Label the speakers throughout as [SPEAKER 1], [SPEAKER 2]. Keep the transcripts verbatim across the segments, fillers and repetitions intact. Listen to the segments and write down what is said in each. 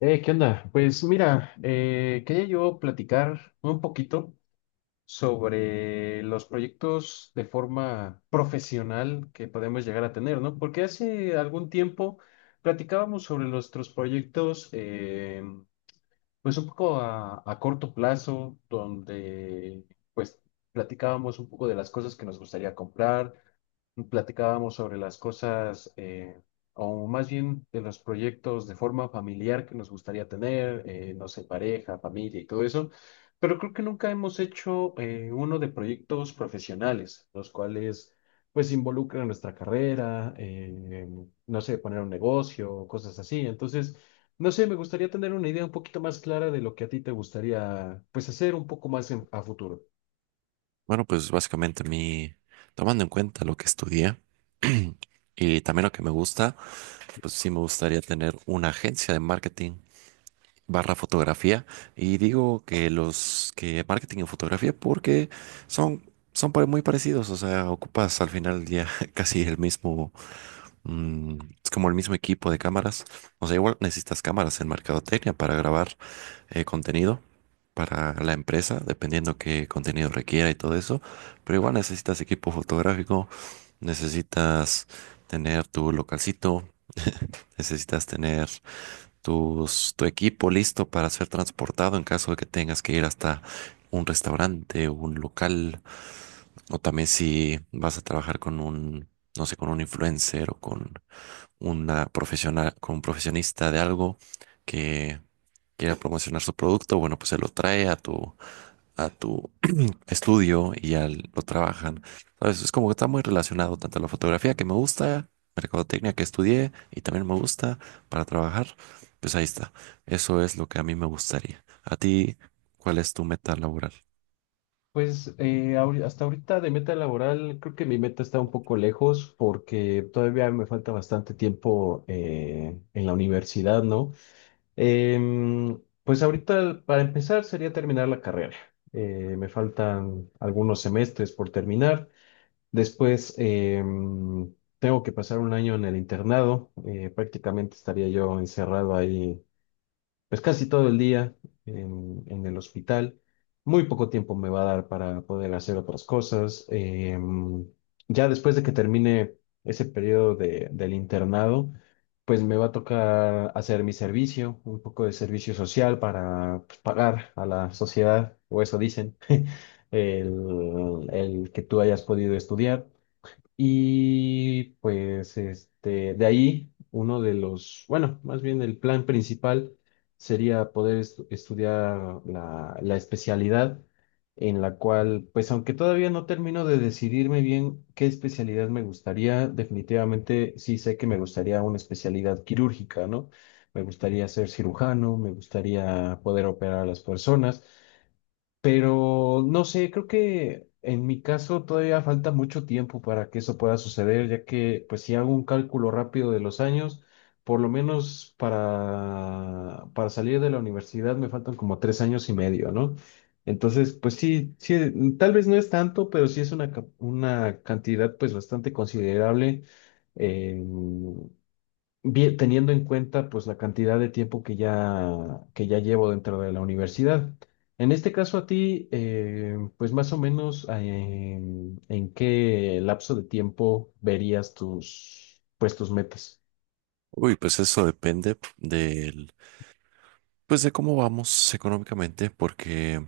[SPEAKER 1] Eh, ¿qué onda? Pues mira, eh, quería yo platicar un poquito sobre los proyectos de forma profesional que podemos llegar a tener, ¿no? Porque hace algún tiempo platicábamos sobre nuestros proyectos, eh, pues un poco a, a corto plazo, donde pues platicábamos un poco de las cosas que nos gustaría comprar. Platicábamos sobre las cosas, eh, o más bien de los proyectos de forma familiar que nos gustaría tener, eh, no sé, pareja, familia y todo eso, pero creo que nunca hemos hecho eh, uno de proyectos profesionales, los cuales pues involucran nuestra carrera, eh, no sé, poner un negocio, cosas así. Entonces, no sé, me gustaría tener una idea un poquito más clara de lo que a ti te gustaría pues hacer un poco más en- a futuro.
[SPEAKER 2] Bueno, pues básicamente a mí, tomando en cuenta lo que estudié y también lo que me gusta, pues sí me gustaría tener una agencia de marketing barra fotografía. Y digo que los que marketing y fotografía porque son, son pare- muy parecidos, o sea, ocupas al final del día casi el mismo, mm, es como el mismo equipo de cámaras. O sea, igual necesitas cámaras en mercadotecnia para grabar eh, contenido para la empresa, dependiendo qué contenido requiera y todo eso. Pero igual necesitas equipo fotográfico, necesitas tener tu localcito, necesitas tener tus, tu equipo listo para ser transportado en caso de que tengas que ir hasta un restaurante, o un local, o también si vas a trabajar con un, no sé, con un influencer o con una profesional, con un profesionista de algo que quiera promocionar su producto, bueno, pues se lo trae a tu a tu estudio y ya lo trabajan. ¿Sabes? Es como que está muy relacionado tanto a la fotografía que me gusta, mercadotecnia que estudié y también me gusta para trabajar. Pues ahí está. Eso es lo que a mí me gustaría. ¿A ti cuál es tu meta laboral?
[SPEAKER 1] Pues eh, ahori- hasta ahorita de meta laboral, creo que mi meta está un poco lejos porque todavía me falta bastante tiempo eh, en la universidad, ¿no? Em, pues ahorita para empezar sería terminar la carrera. Eh, me faltan algunos semestres por terminar. Después em, tengo que pasar un año en el internado. Eh, prácticamente estaría yo encerrado ahí pues casi todo el día en, en el hospital. Muy poco tiempo me va a dar para poder hacer otras cosas. Em, ya después de que termine ese periodo de- del internado, pues me va a tocar hacer mi servicio, un poco de servicio social para, pues, pagar a la sociedad, o eso dicen, el, el que tú hayas podido estudiar. Y pues este, de ahí uno de los, bueno, más bien el plan principal sería poder estu- estudiar la, la especialidad en la cual, pues aunque todavía no termino de decidirme bien qué especialidad me gustaría, definitivamente sí sé que me gustaría una especialidad quirúrgica, ¿no? Me gustaría ser cirujano, me gustaría poder operar a las personas. Pero no sé, creo que en mi caso todavía falta mucho tiempo para que eso pueda suceder, ya que pues si hago un cálculo rápido de los años, por lo menos para, para salir de la universidad me faltan como tres años y medio, ¿no? Entonces, pues sí, sí, mm, tal vez no es tanto, pero sí es una, ca- una cantidad pues bastante considerable. Eh, vi- teniendo en cuenta pues la cantidad de tiempo que ya, que ya llevo dentro de la universidad. En este caso a ti, eh, pues más o menos, eh, en qué lapso de tiempo verías tus, pues tus metas.
[SPEAKER 2] Uy, pues eso depende del, pues de cómo vamos económicamente, porque,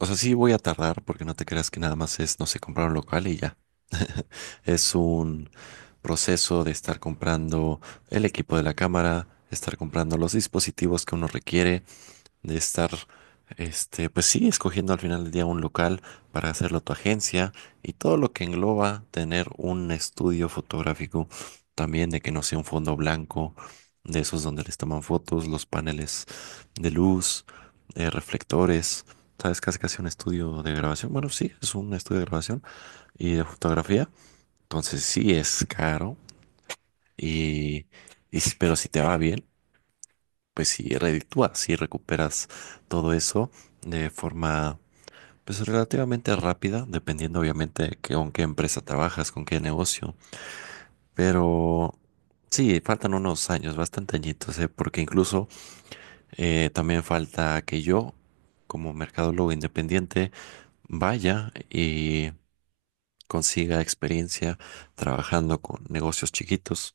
[SPEAKER 2] o sea, sí voy a tardar, porque no te creas que nada más es, no sé, comprar un local y ya. Es un proceso de estar comprando el equipo de la cámara, estar comprando los dispositivos que uno requiere, de estar, este, pues sí, escogiendo al final del día un local para hacerlo tu agencia y todo lo que engloba tener un estudio fotográfico, también de que no sea un fondo blanco, de esos donde les toman fotos, los paneles de luz, eh, reflectores. ¿Sabes? Casi casi un estudio de grabación. Bueno, sí, es un estudio de grabación y de fotografía. Entonces sí es caro y, y si- pero si te va bien, pues si reditúas, si recuperas todo eso de forma pues relativamente rápida, dependiendo obviamente que con qué empresa trabajas, con qué negocio. Pero sí, faltan unos años, bastante añitos, ¿eh? Porque incluso eh, también falta que yo, como mercadólogo independiente, vaya y consiga experiencia trabajando con negocios chiquitos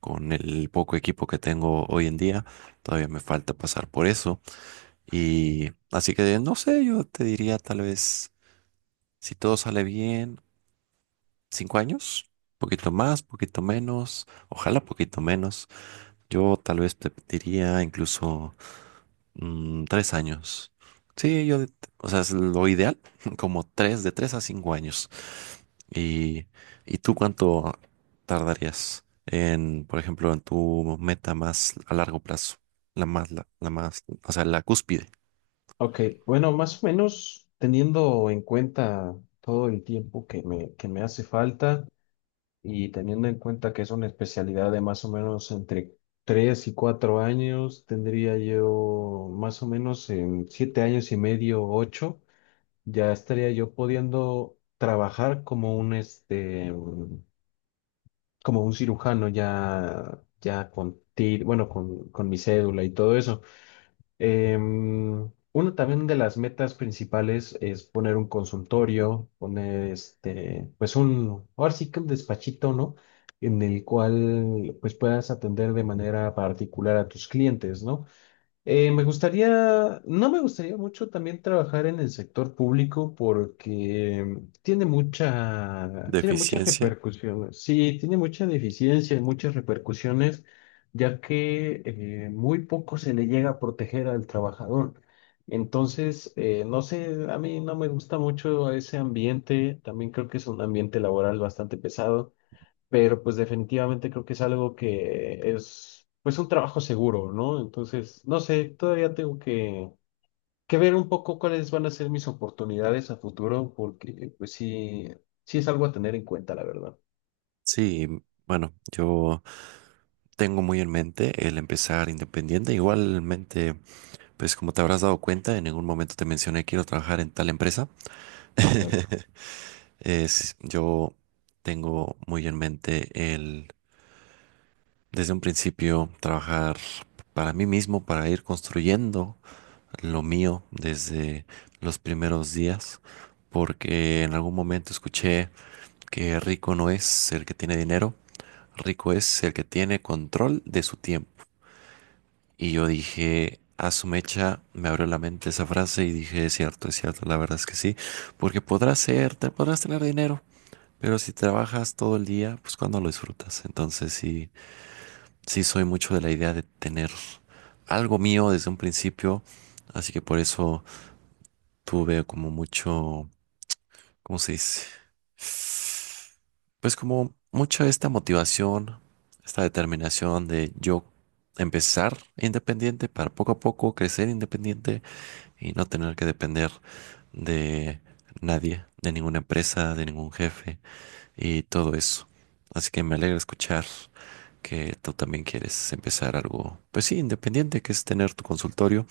[SPEAKER 2] con el poco equipo que tengo hoy en día. Todavía me falta pasar por eso. Y así que no sé, yo te diría tal vez, si todo sale bien, cinco años, poquito más, poquito menos, ojalá poquito menos. Yo tal vez te diría incluso Mm, tres años. Sí, yo, o sea, es lo ideal, como tres, de tres a cinco años. ¿Y, y tú cuánto tardarías en, por ejemplo, en tu meta más a largo plazo? La más, la, la más, o sea, la cúspide
[SPEAKER 1] Ok, bueno, más o menos teniendo en cuenta todo el tiempo que me, que me hace falta. Y teniendo en cuenta que es una especialidad de más o menos entre tres y cuatro años, tendría yo más o menos en siete años y medio, ocho ya estaría yo pudiendo trabajar como un, este, un- como un cirujano ya, ya con tir, bueno, con, con mi cédula y todo eso. Em, uno también de las metas principales es poner un consultorio, poner este, pues un, ahora sí que un despachito, ¿no? En el cual pues puedas atender de manera particular a tus clientes, ¿no? Eh, me gustaría, no me gustaría mucho también trabajar en el sector público porque tiene mucha,
[SPEAKER 2] de
[SPEAKER 1] tiene muchas
[SPEAKER 2] eficiencia.
[SPEAKER 1] repercusiones. Sí, tiene mucha deficiencia y muchas repercusiones, ya que, eh, muy poco se le llega a proteger al trabajador. Entonces, eh, no sé, a mí no me gusta mucho ese ambiente. También creo que es un ambiente laboral bastante pesado, pero pues definitivamente creo que es algo que es, pues, un trabajo seguro, ¿no? Entonces, no sé, todavía tengo que, que ver un poco cuáles van a ser mis oportunidades a futuro, porque pues sí, sí es algo a tener en cuenta, la verdad.
[SPEAKER 2] Sí, bueno, yo tengo muy en mente el empezar independiente. Igualmente, pues como te habrás dado cuenta, en ningún momento te mencioné quiero trabajar en tal empresa.
[SPEAKER 1] Claro,
[SPEAKER 2] Es, yo tengo muy en mente el, desde un principio, trabajar para mí mismo, para ir construyendo lo mío desde los primeros días, porque en algún momento escuché que rico no es el que tiene dinero, rico es el que tiene control de su tiempo. Y yo dije, a su mecha, me abrió la mente esa frase y dije, es cierto, es cierto, la verdad es que sí, porque podrás ser, te podrás tener dinero. Pero si trabajas todo el día, pues cuando lo disfrutas. Entonces sí, sí soy mucho de la idea de tener algo mío desde un principio. Así que por eso tuve como mucho, ¿cómo se dice? Pues como mucha esta motivación, esta determinación de yo empezar independiente para poco a poco crecer independiente y no tener que depender de nadie, de ninguna empresa, de ningún jefe y todo eso. Así que me alegra escuchar que tú también quieres empezar algo, pues sí, independiente, que es tener tu consultorio,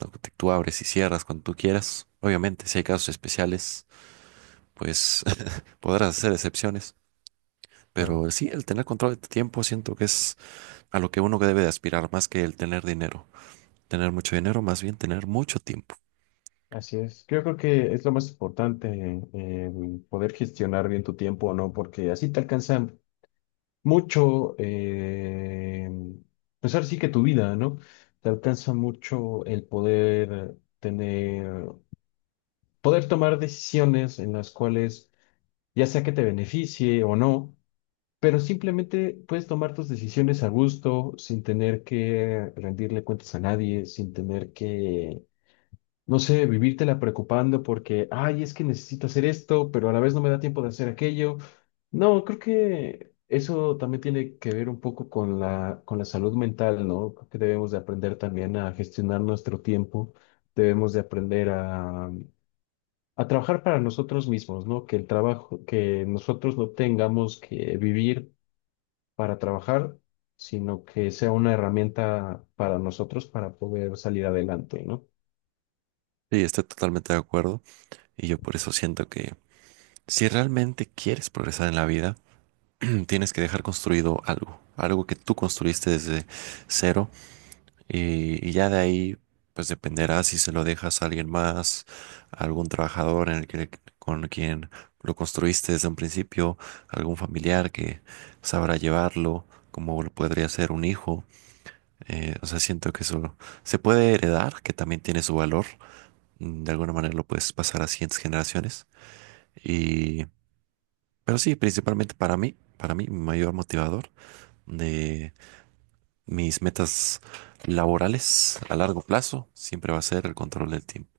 [SPEAKER 2] lo que tú abres y cierras cuando tú quieras. Obviamente, si hay casos especiales, pues podrás hacer excepciones.
[SPEAKER 1] claro.
[SPEAKER 2] Pero sí, el tener control de tu tiempo siento que es a lo que uno debe de aspirar más que el tener dinero. Tener mucho dinero, más bien tener mucho tiempo.
[SPEAKER 1] Así es. Yo creo que es lo más importante, el poder gestionar bien tu tiempo, ¿no? Porque así te alcanza mucho, eh, pues ahora sí que tu vida, ¿no? Te alcanza mucho el poder tener poder tomar decisiones en las cuales ya sea que te beneficie o no, pero simplemente puedes tomar tus decisiones a gusto, sin tener que rendirle cuentas a nadie, sin tener que, no sé, vivírtela preocupando porque, ay, es que necesito hacer esto, pero a la vez no me da tiempo de hacer aquello. No, creo que eso también tiene que ver un poco con la, con la salud mental, ¿no? Creo que debemos de aprender también a gestionar nuestro tiempo, debemos de aprender a a trabajar para nosotros mismos, ¿no? Que el trabajo, que nosotros no tengamos que vivir para trabajar, sino que sea una herramienta para nosotros para poder salir adelante, ¿no?
[SPEAKER 2] Sí, estoy totalmente de acuerdo. Y yo por eso siento que si realmente quieres progresar en la vida, tienes que dejar construido algo, algo que tú construiste desde cero y, y ya de ahí pues dependerá si se lo dejas a alguien más, a algún trabajador en el que, con quien lo construiste desde un principio, algún familiar que sabrá llevarlo, como lo podría ser un hijo. Eh, o sea, siento que eso se puede heredar, que también tiene su valor. Mm, de alguna manera lo puedes pasar a siguientes generaciones. Y, pero sí, principalmente para mí, para mí, mi mayor motivador de mis metas laborales a largo plazo siempre va a ser el control del tiempo.